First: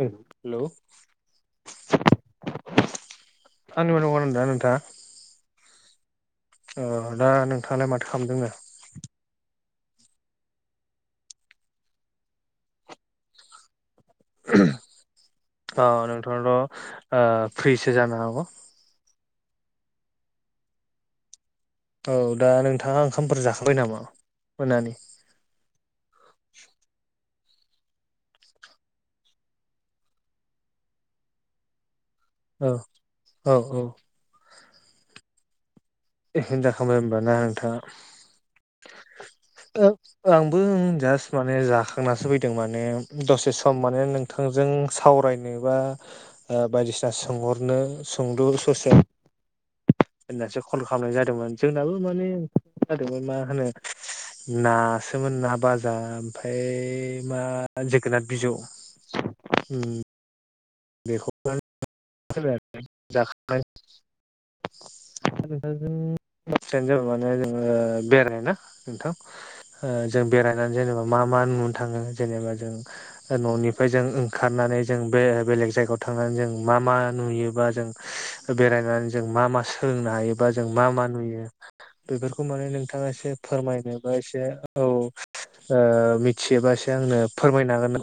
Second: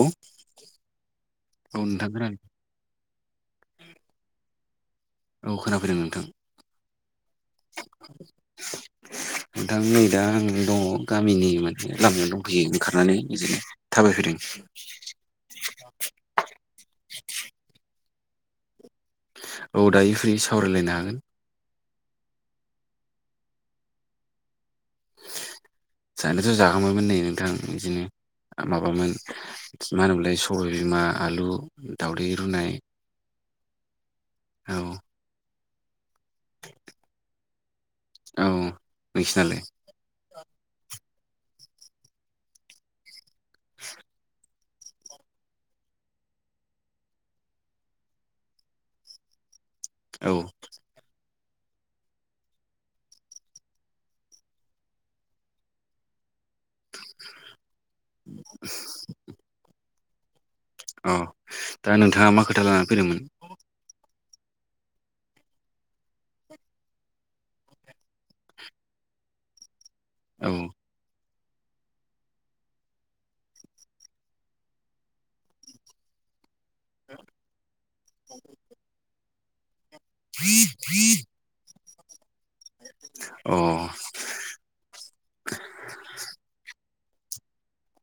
औ औ नोंथां [unintelligible] आंनिबा नङा न दा नोंथाङा अ खोना फैदों नोंथां। अ दा नोंथाङालाय माथो खालामदोंनो? नोंथां नै दा आं दङ गामिनि माने लामायाव दंफैयो ओंखारनानै बिदिनो। थाबायफैदों औ नोंथाङाथ' ओ फ्रिसो जानो हागौ। औ दायो फ्रि सावरायलायनो हागोन। औ दा नोंथाङा ओंखामफोर जाखांबाय नामा? मोनानि जानायाथ जागौमोन माने। गोबां बिदिनो माबामोन मा होनोमोलाय सबबायबिमा आलु दावदै औ रुनाय। औ औ। औ हिनजा खालामबाय होनबा ना नोंथाङा? औ नोंसोरनालाय? आंबो जास्ट माने जाखांनासो फैदों माने दसे सम माने नोंथांजों साव- रायनोबा बायदिसिना सोंहरनो सोंलु ससे औ होननासो कल खालामनाय जादोंमोन। जोंनाबो माने जादोंमोन मा होनो नासोमोन ना बाजा ओमफ्राय मा जोगोनाथ बिजौ। उम अ बेखौ दा नोंथाङा मा खोथा [unintelligible] लानानै फैदोंमोन जाख [unintelligible] दा नोंथांजों बाथ्रायानो जाबाय माने जोङो बेराय ना नोंथां। ओ जों औ बेरायनानै जेनेबा मा- मा नुनो थाङो जेनेबा जों न'निफ्राय जों ओंखारनानै जों बे बेलेग जायगायाव थांनानै जों मा मा नुयोबा जों [unintelligible] बेरायनानै जों मा मा सोलोंनो हायोबा जों मा मा नुयो बे माने नोंथाङा एसे अ फोरमायनो बा एसे औ ओ मिथियोबा एसे ए आंनो फोरमायनो होन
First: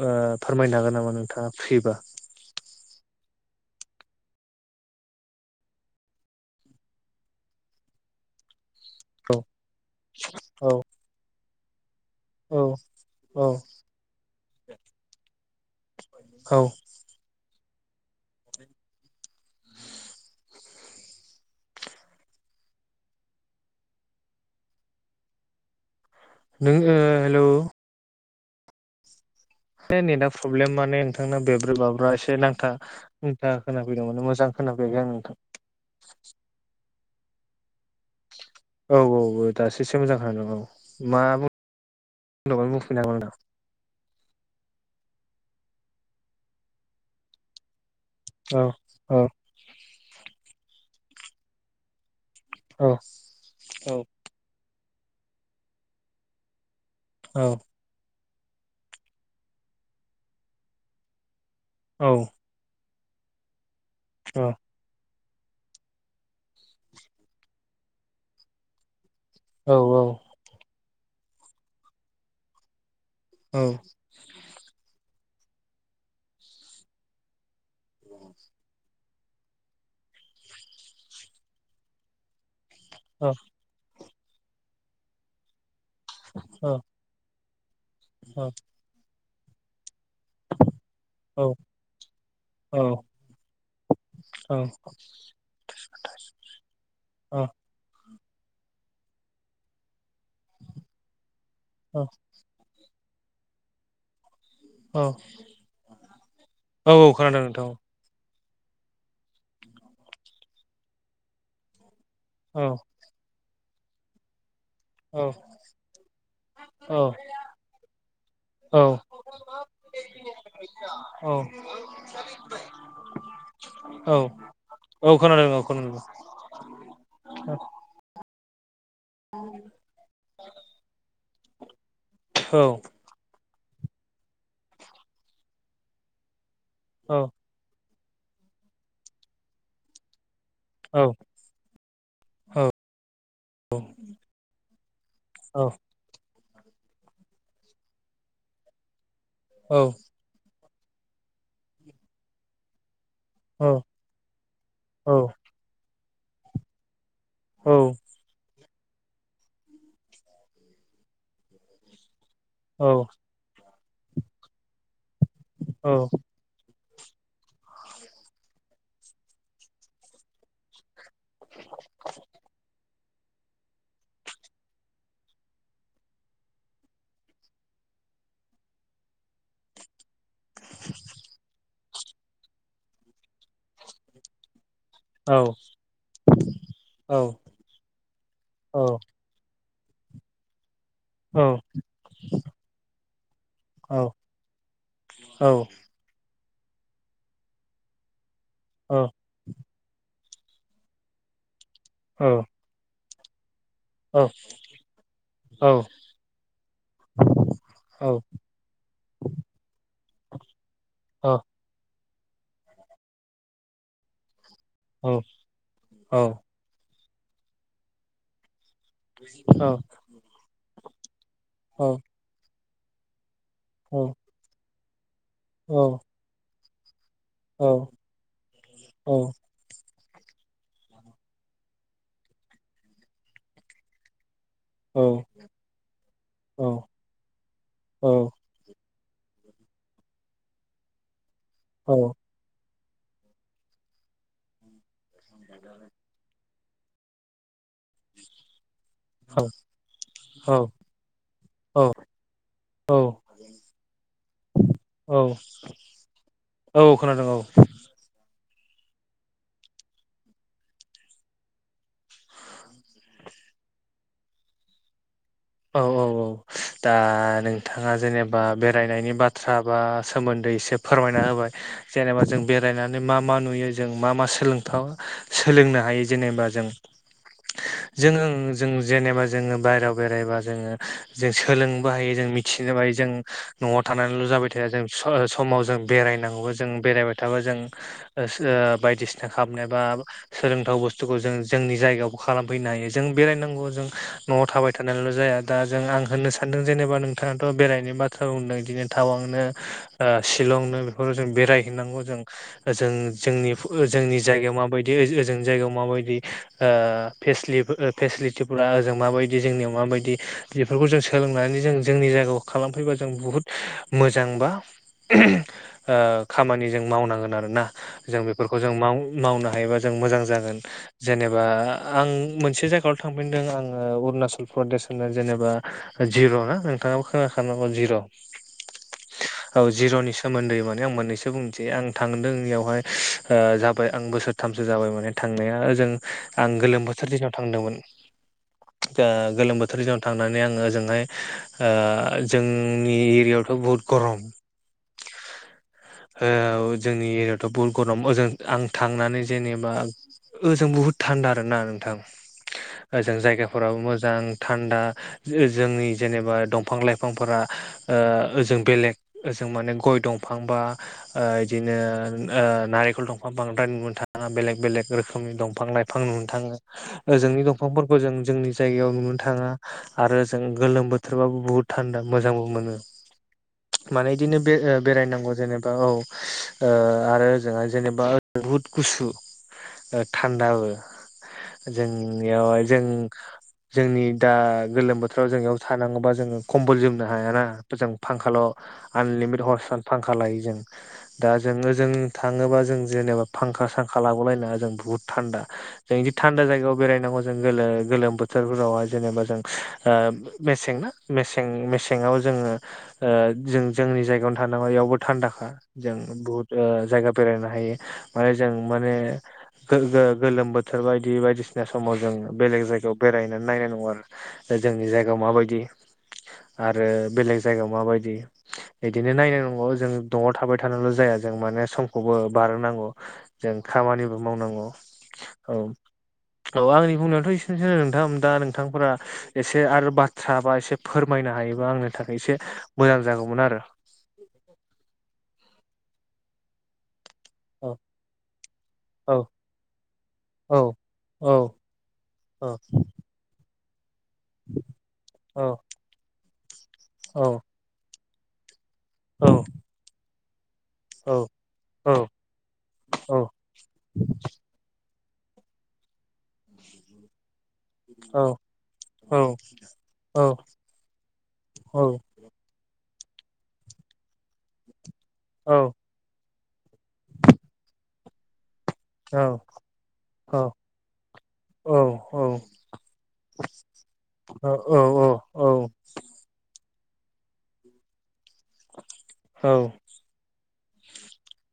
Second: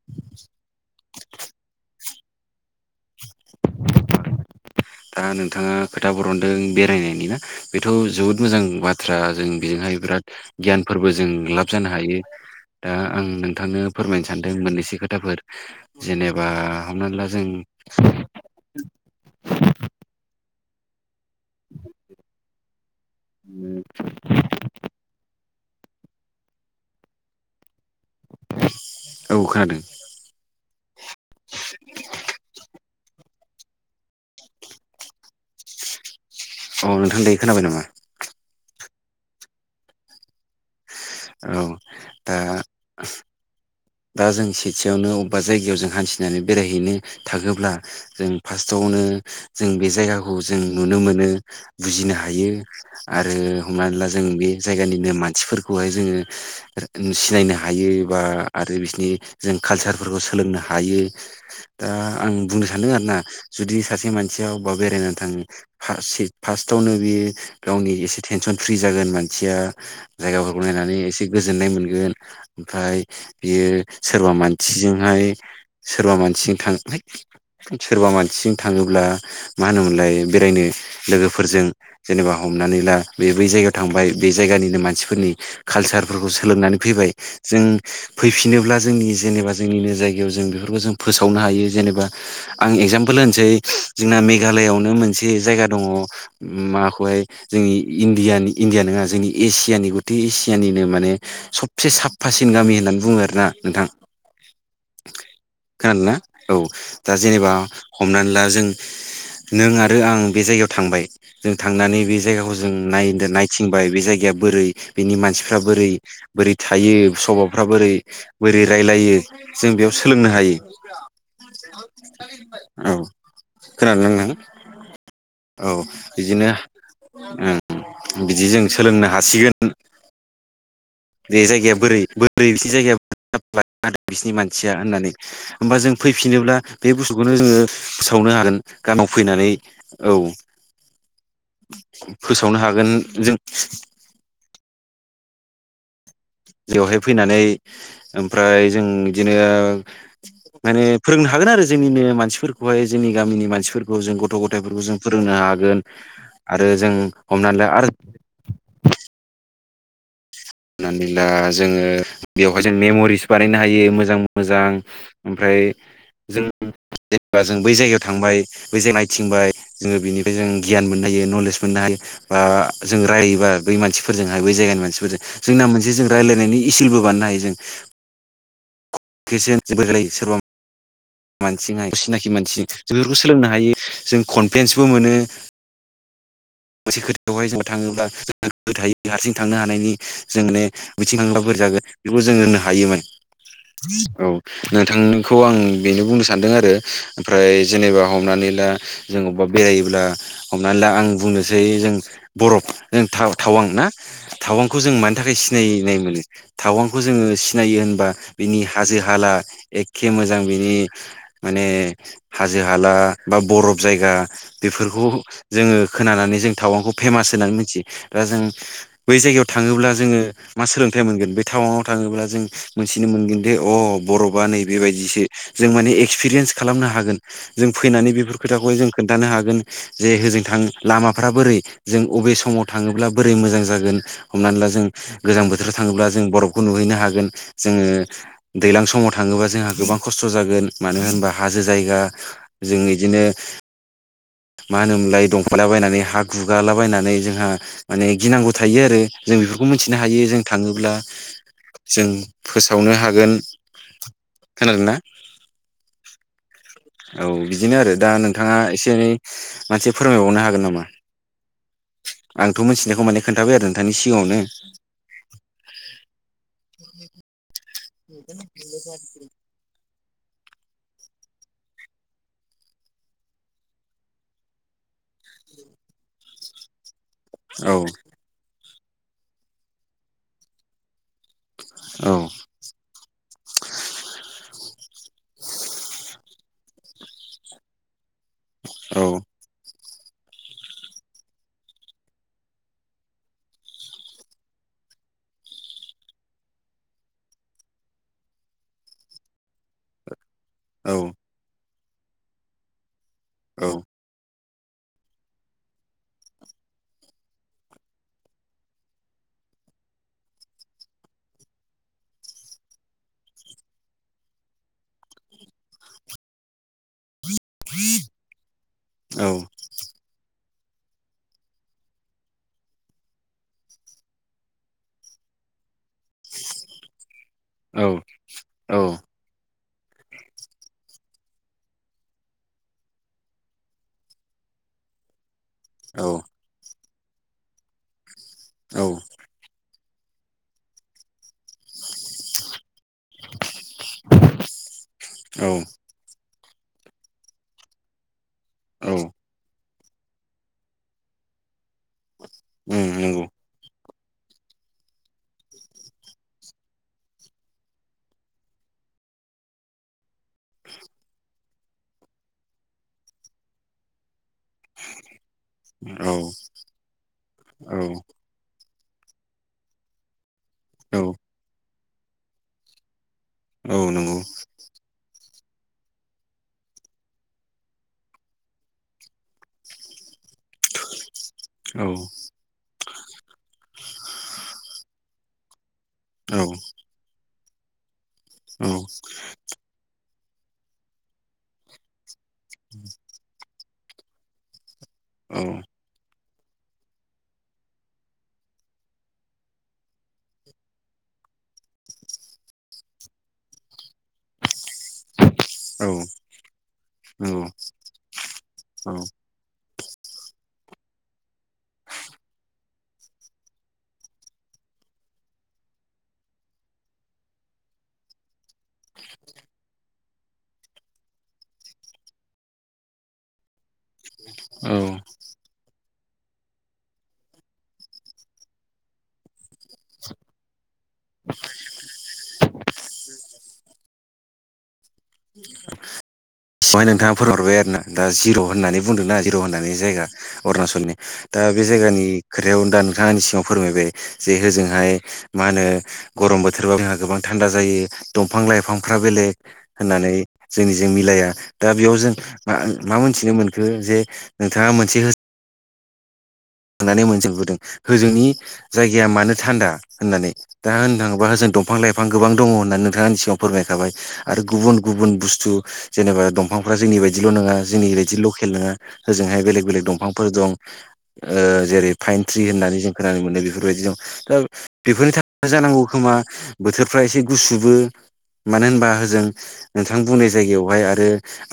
फोरमायनो हागोन नामा नोंथाङा फ्रिबा दा नोंथाङा खोथा बरनदों बेरायनायनि ना बेथ' जोबोद मोजां बाथ बाथ्रा औ जों बेजोंहाय बिराद औ गियानफोरबो जों लाब जानो हायो। औ दा आं औ नोंथांनो फोरमायनो सानदों मोननैसो खोथाफोर जेनेबा औ हमना ला जों [unintelligible] नों ओ हेलौ [unintelligible] एसे नेटा प्रब्लेम माने नोंथांना बेब्रे बाब्रा एसे नांथा था खोनाफैदोंमोनान मोजां खोनाफैयाखै आं नोंथां। अ नोंथां दै खोनाबाय नामा। औ औ औ दासोसो एसे मोजां खोनादों औ मा बु औ दा [unintelligible] दोंमोन बुफिनो दा जों सेथियावनो अबेबा जायगायाव जों हान्थिनानै बेरायहैनो थाङोब्ला जों नोंथां औ फार्स्टआवनो औ जों बे जायगाखौ जों नुनो मोनो बुजिनो हायो। औ थायो आरो औ हमनानै ला जों बे जायगानिनो मानसिफोरखौहाय जोङो औ सिनायनो हायो बा आरो बिसोरनि जों कालसारफोरखौ सोलोंनो हायो। दा औ आं बुंनो सानोदों आरोना जुदि सासे औ मानसिया वबा बेरायना ङ फार्स्टावनो बियो गावनि एसे तेनसन फ्रि जागोन मान थिया औ जायगाफोरखौ नायनानै एसे गोजोननाय मोनगोन ओमफ्राय बियो सोरबा मानसिजोंहाय सोरबा मानसिजों थां सोरबा मानसिजों थाङोब्ला मा होनोमोनलाय बेरायनो लोगोफोरजों जेनेबा हमनानै ला बे बै जायगायाव थांबाय। बे जायगानिनो मानसिफोरनि कालसारफोरखौ औ सोलोंनानै फैबाय जों फैफिनोब्ला जोंनि जेनेबा जोंनिनो जाय याव जों बेफोरखौ जों फोसावनो हायो जेनेबा आं एगजामपोल होनसै जोंना औ मेघालयआवनो मोन एसे जायगा दङ माबाखौहाय औ जोंनि इण्डियानि इण्डिया नङा जोंनि एसियानि गथै एसियानिनो माने सबसे साफफासिन गामि होननानै बुङो आरोना नोंथां औ खोनादोंना औ दा खोनादों जेनेबा नोंथां हमनानै ला जों नों आरो आं बे जायगायाव थांबाय जों थांनानै बे जायगाखौ औ जों नायदो नाय थिंबाय बे जायगाया बोरै बेनि औ मानसिफ्रा बोरै बोरै थायो औ सभाबफ्रा बोरै बोरै औ रायलायो जों बेयाव सोलोंनो हायो। औ खोनादों औ खोनादों औ औ खोनादोंना नोंथां। औ बिदिनो ओं बिदि जों सोलोंनो हासिगोन। बे जायगाया बोरै बोरै बिसे जायगाया [unintelligible] बिसिनि मानसिया होननानै होमबा जों फैफिनोब्ला बे बुस्थुखौनो जोङो फोसावनो हागोन गानाव फैनानै औ। फोसावनो हागोन जों औ जायगावहाय फैनानै ओमफ्राय जों बिदिनो माने फोरोंनो हागोन आरो जोंनिनो मानसिफोरखौहाय। जोंनि गामिनि मानसिफोरखौ जों गथ' गथाइफोरखौ जों फोरोंनो हागोन आरो जों हमनानै ला आरो होननानैब्ला जोङो बेवहाय जों मेमरिस बानायनो हायो मोजां मोजां ओमफ्राय जों जेनेबा जों बै जायगायाव थांबाय जों नायथिंबाय जोङो बेनिफ्राय जों गियान मोन नो हायो नलेज मोननो हायो बा जों रायोबा बै मानसिफोरजोंहाय बै जायगानि मानसिफोरजों जोंना मोनसे जों रायलायनायनि इसिलबो बानायनो हायो जों [unintelligible] [unintelligible] सोरबा मानसिनाय सिनाखि मानसि जों बेफोरखौ सोलोंनो हायो जों कनफेन्स बो मोनो मोनसे खोथायखौहाय जों थाङोब्ला [unintelligible] [unintelligible] हारसिं थांनो ह नायनि जों माने बिथिं थांब्ला बोरै जागोन बेखौ जों होननो हायो माने औ नोंथांखौ आं बेनो बुंनो सानदों आरो ओमफ्राय जेनेबा हमनानै ला जों अबेबा बेरायोब्ला हमनानै ला आं बुंनोसै जों औ बरफ नों था थावां ना थावांखौ जों मानि थाखाय सिनायनाय मोनो थावांखौ जोङो सिनायो होनबा बिनि हाजि हाला ए खे मोजां बिनि माने हाजो हाला बा बरफ जायगा बेफोरखौ जोङो खोनानानै जों टावउनखौ फेमास होननानै मिथियो दा जों बै जायगायाव थाङोब्ला जोङो मा सोलोंथाइ मोनगोन बे टाउंव थाङोब्ला जों मोन्थिनो मोनगोन दे अह बर'बा नै बेबायदिसो जों माने एक्सपिरियेन्स खालामनो हागोन। जों फैनानै बेफोर खोथाखौहाय जों खोन्थानो हागोन जे होजों थां लामाफ्रा बोरै जों अबे समाव थाङोब्ला बोरै मोजां जागोन हमनानै ला जों गोजां बोथोराव थाङोब्ला जों बरफखौ नुहैनो हागोन जोङो दैलां समाव थाङोबा जोंहा गोबां खस्थ' जागोन मानो होनबा हाजो जायगा जों इदिनो मा होनोमोनलाय दंफालाबायनानै हा गुगालाबायायनानै जोंहा माने ओ गिनांगौ थायो आरो जों बेफोरखौ मोनथिनो हायो जों थाङोब्ला जों फोसावनो हागोन खोनादों ना। औ बिदिनो आरो दा नों थाङा एसे एनै मानसे फोरमायबावनो हागोन नामा आंथ' मोनथिनायखौ माने खोन्थाबाय आरो नोंथांनि सिगाङावनो औ औ औ दा नोंथाङा जेनेबा बेरायनायनि बाथ्रा बा सोमोन्दै एसे फोरमायना होबाय जेनेबा जों बेरायनानै मा मा नुयो जों मा मा सोलोंथाव सोलोंनो हायो जेनेबा जों औ जोङो ओं जों जेनेबा जोङो बायहेरायाव बेरायबा जोङो जे सोलोंबो औ हायो जों मिथिनो बायो जों न'आव थानानैल' जाबाय थाया जों ओ स-समाव जों बेरायनांगौ जों बेरायबाय थाबा जों ओ ओ औ बायदिसिना खामनाय बा सोलोंथाव बुस्थुखौ जों जोंनि जायगायावबो खालामफैनो हायो जों बेरायनांगौ जों न'आव थाबाय थानायल' जाया दा जों आं होननो सानदों जेनेबा नोंथाङाथ' बेरायनो बाथ्रा बुंदों इदिनो टावांनो ओ शिलंनो औ बेफोराव जों बेरायहैनांगौ जों जों जोंनि औ ओ जोंनि जायगायाव माबायदि ओजों जायगायाव माबायदि ओ फेसिलि फेसिलिटिफोरा ओजों माबायदि बिदि जोंनियाव माबायदि। बेफोरखौ जों सोलोंनानै जों जोंनि जायगायाव खालामफैबा जों बुहुद मोजां बा [unintelligible] ओ खामानि जों मावनांगोन आरो ना जों बेफोरखौ जों माव औ मावनो हायोबा जों मोजां जागोन। जेनेबा आं मोनसे जायगायाव' थांफिनदों आङो अरुणाचल प्रदेश ओ जेनेबा जिर' ना नोंथाङाबो खोनाखानांगौ औ जिर' औ जिर'नि सोमोन्दै माने आं मोननैसो बुंसै आं थांदों इयावहाय जाबाय आं बोसोरथाम जाबाय माने था थांनाया ओजों आं गोलोम बोथोर दिनाव थांदोंमोन औ ओ गोलोम बो बथोराव थांनानै आङो ओजोंहाय ओ जों [unintelligible] जोंनि एरियायावथ' बहुत गरम। औ जोंनि एरियाायावथ' बहुत गरम ओजों आं औ थांनानै जेनेबा ओजों बुहुद थान्दा आरो ना नोंथां उम ओजों नंगौ जायगाफोराबो मोजां। थान्दा जोंनि जेनेबा दंफां लाइफांफोरा ओ ओजों बेलेग ओ जों माने गय दंफां बा ओ-ओदिनो ओ नारेंखल दंफां बांद्राय नुगोन थां ओ बेलेक बेलेक रोखोमनि दंफां लाइफां औ नुनो थाङो ओजोंनि औ दंफांफोरखौ जों जोंनि जायगायाव नुनो थाङा आरो जों गोलोम औ बोथोरबाबो बुहुत थान्दा मोजांबो मोनो। औ माने नंगौ एदिनो बे-बेराय नांगौ। जेनेबा औ ओ आरो ओजोंहाय जेनेबा बुहुद गुसु ओ थान्दाबो औ जोंनियावहाय जों जोंनि दा गोलोम बोथोराव जायगायाव थानांगौबा जोङो औ कम्बल जोमनो हायाना जों। फांखाल' औ आनलिमिटेड हरसान फांखा लायो जों दा जोङो ओजों थाङोबा जों जेनेबा फांखा सांखा लाबोलायनाङा जों बहुद थान्दा। जों इदि थान्दा जायगायाव बेरायनांगौ जों गोलो गोलोम बोथ थोरफोरावहाय जेनेबा जों ओ मेसें नासे मेसेङाव जोङो जों [unintelligible] जोंनि जायगायावनो थानाङौ बेयावबो थान्दाखा जों बुहुत जायगा नंगौ बेरायनो हायो माने जों माने गो-गो-गोलोम बोथोर बायदि बायदिसिना समाव जों बेलेग जायगायाव बेरायनानै नायनाय नांगौ आरो। दा जोंनि जायगायाव माबायदि आरो बेलेग जायगायाव माबायदि बिदिनो नानाय नांगौ जों न''आव थाबाय थानल' जाया। जों माने समखौबो बारनांगौ। जों खामानिबो मावनांगौ। औ औ औ औ आंनि बुंनायाथ' एसेनोसो नोंथां दा नोंथांफोरा एसे आरो बाथ्रा बा एसे फोरमायनो हायोबा आंनि थाखाय एसे मोजां जागौमोन आरो। माय नोंथाङा फोरमाय हरबाय आरो औ ना। दा जिर' होननानै बुंदोंना औ जिर' होननानै जायगा औ अरुणाचलनि औ दा बे जायगानि इ औ खोथायायाव उ दा नोंथांनि सिङाव फोरमायबाय जे हजोंहाय मा औ होनो गरम बोथोरबाबो जोंहा गोबां औ थान्दा जायो। दंफां लाइफांफ्रा औ बेलेग होननानै जोंनिजों मिलाया दा औ बेयाव जों मा औ मोनथिनो मोनखो जे नोंथाङा मोनसे होननानै मोनजेनबोदों। होजोंनि जायगाया औ मानो थान्दा होननानै दा होननो थाङोबा जों औ दंफां लाइफां गोबां दङ होननानै नोंथाङा आंसिगाङाव फोरमायखाबाय। आरो गुबुन गुबुन बुस्थु जेनेबा दं माफ्रा जोंनि बायदिल' नङा जोंनि बायदि लकेल नङा होजोंहाय बेलेग बेलेग दंफांफोर दं। ओ औ औ जेरै फाइन ट्रि होननानै जों खोनानो मोनो बेफोरबायदि दं दा औ बेफोरनि थाखाय जानांगौ खोमा। बोथोरफ्रा एसे गुसुबो मानो होनबा ओजों नोंथां बुंनाय जायगायावहाय आरो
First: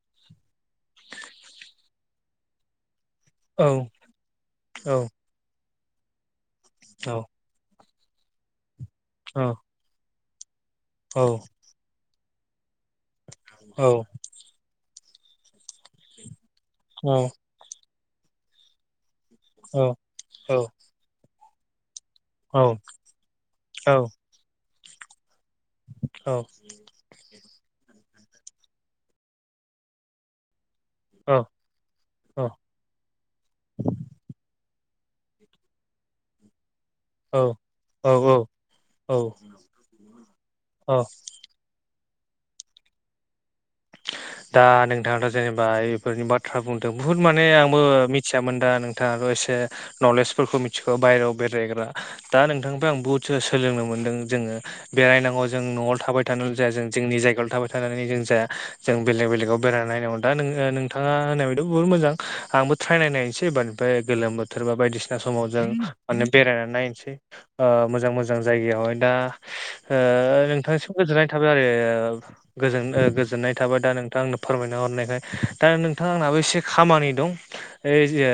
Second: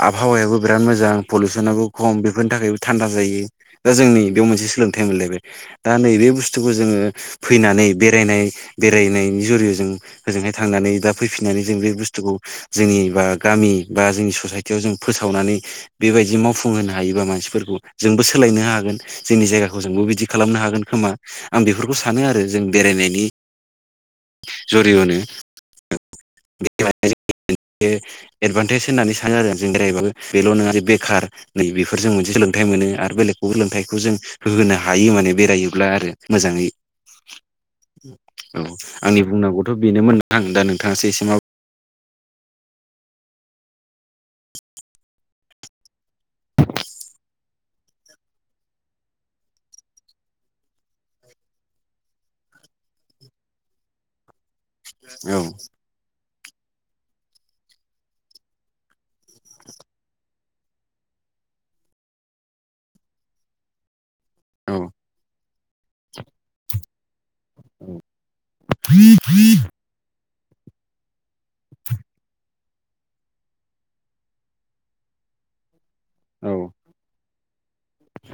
आबहावायाबो बिराद मोजां पलिुसनाबो खम बेफोरनि थाखाय थान्दा जायो। दा जोंनि बेव मोनसे सोलोंथाइ मोनलायबाय दा नैबे बुस थुखौ जोङो फैनानै बेरायनाय बेरायनायनि जरय' जों होजोंहाय। थांनानै बा औ फैफिननानै जों बे बुस्थुखौ जोंनि बा गामि औ बा जोंनि ससाइटियाव जों फोसावनानै बेबायदि मावफुंहोनो औ हायोबा मानसिफोरखौ जोंबो सोलायनो हागोन। जोंनि औ जायगाखौ जोंबो बिदि औ खालामनो हागोन खोमा? आं बेफोरखौ सानो आरो औ जों बेरायनायनि औ जरिअ'नो औ [unintelligible] एडभान्टेज होननानै सानो आरो जों बेरायबो बेल' नङा। बेखार औ नै बेफोर जों मोनसे सोलोंथाइ मोनो। आरो बेलेगखौ सोलोंथाइखौ जों होहोनो हायो। हायो माने बेरायोब्ला आरो मोजाङै। औ औ औ आंनि बुंनांगौथ' बेनोमोन आं दा नोंथाङासो एसे मा बु दा नोंथाङाथ' जेनेबा इफोरनि बाथ्रा बुंदों। बुहुत माने आंबो मिथियामोन दा नोंथाङा एसे नलेजफोरखौ मिथिखौ। बायहेरायाव बेरायग्रा दा नोंथांनिफ्राय आं बुहुद सोलोंनो मोनदों। जोङो औ बेरायनांगौ जों न'आव थाबाय थानानै जाया जों जोंनि जायगायाव थाबाय थानानै जों जाया। जों बेलेग बेलेगाव बेराय नायनांगौ दा नोंथाङा होननायायथ' बु मोजां आंबो ट्र नायनोसै एबार फाय गोलोम बोथोर बा बायदिसिना समाव जों मान बेरायनानै नायनोसै ओ मोजां मोजां मोजां जायगायावहाय दा ओ नोंथांनिसिम गोजोननाय थाबाय आरो ओ गोजोन गोजोननाय। थाबाय दा नोंथां आंनो फोरमायना हरनायखाय दा नोंथां आनाबो औ एसे खामानि दं ओ ओ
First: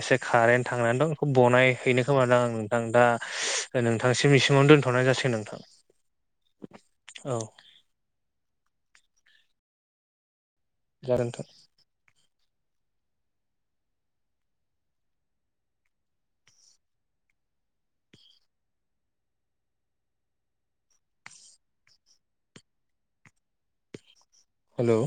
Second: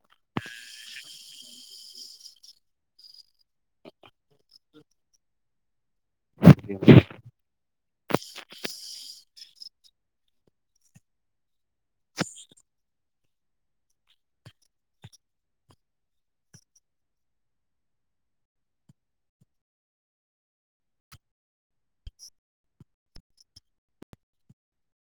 एसे खारेन थांनानै दं खौ बनाय हैनो खोमादां नोंथां दा [unintelligible] नोंथांसिम इसिमावनो दोनथ'नाय जासिगोन नोंथां औ औ जागोनथां हेल'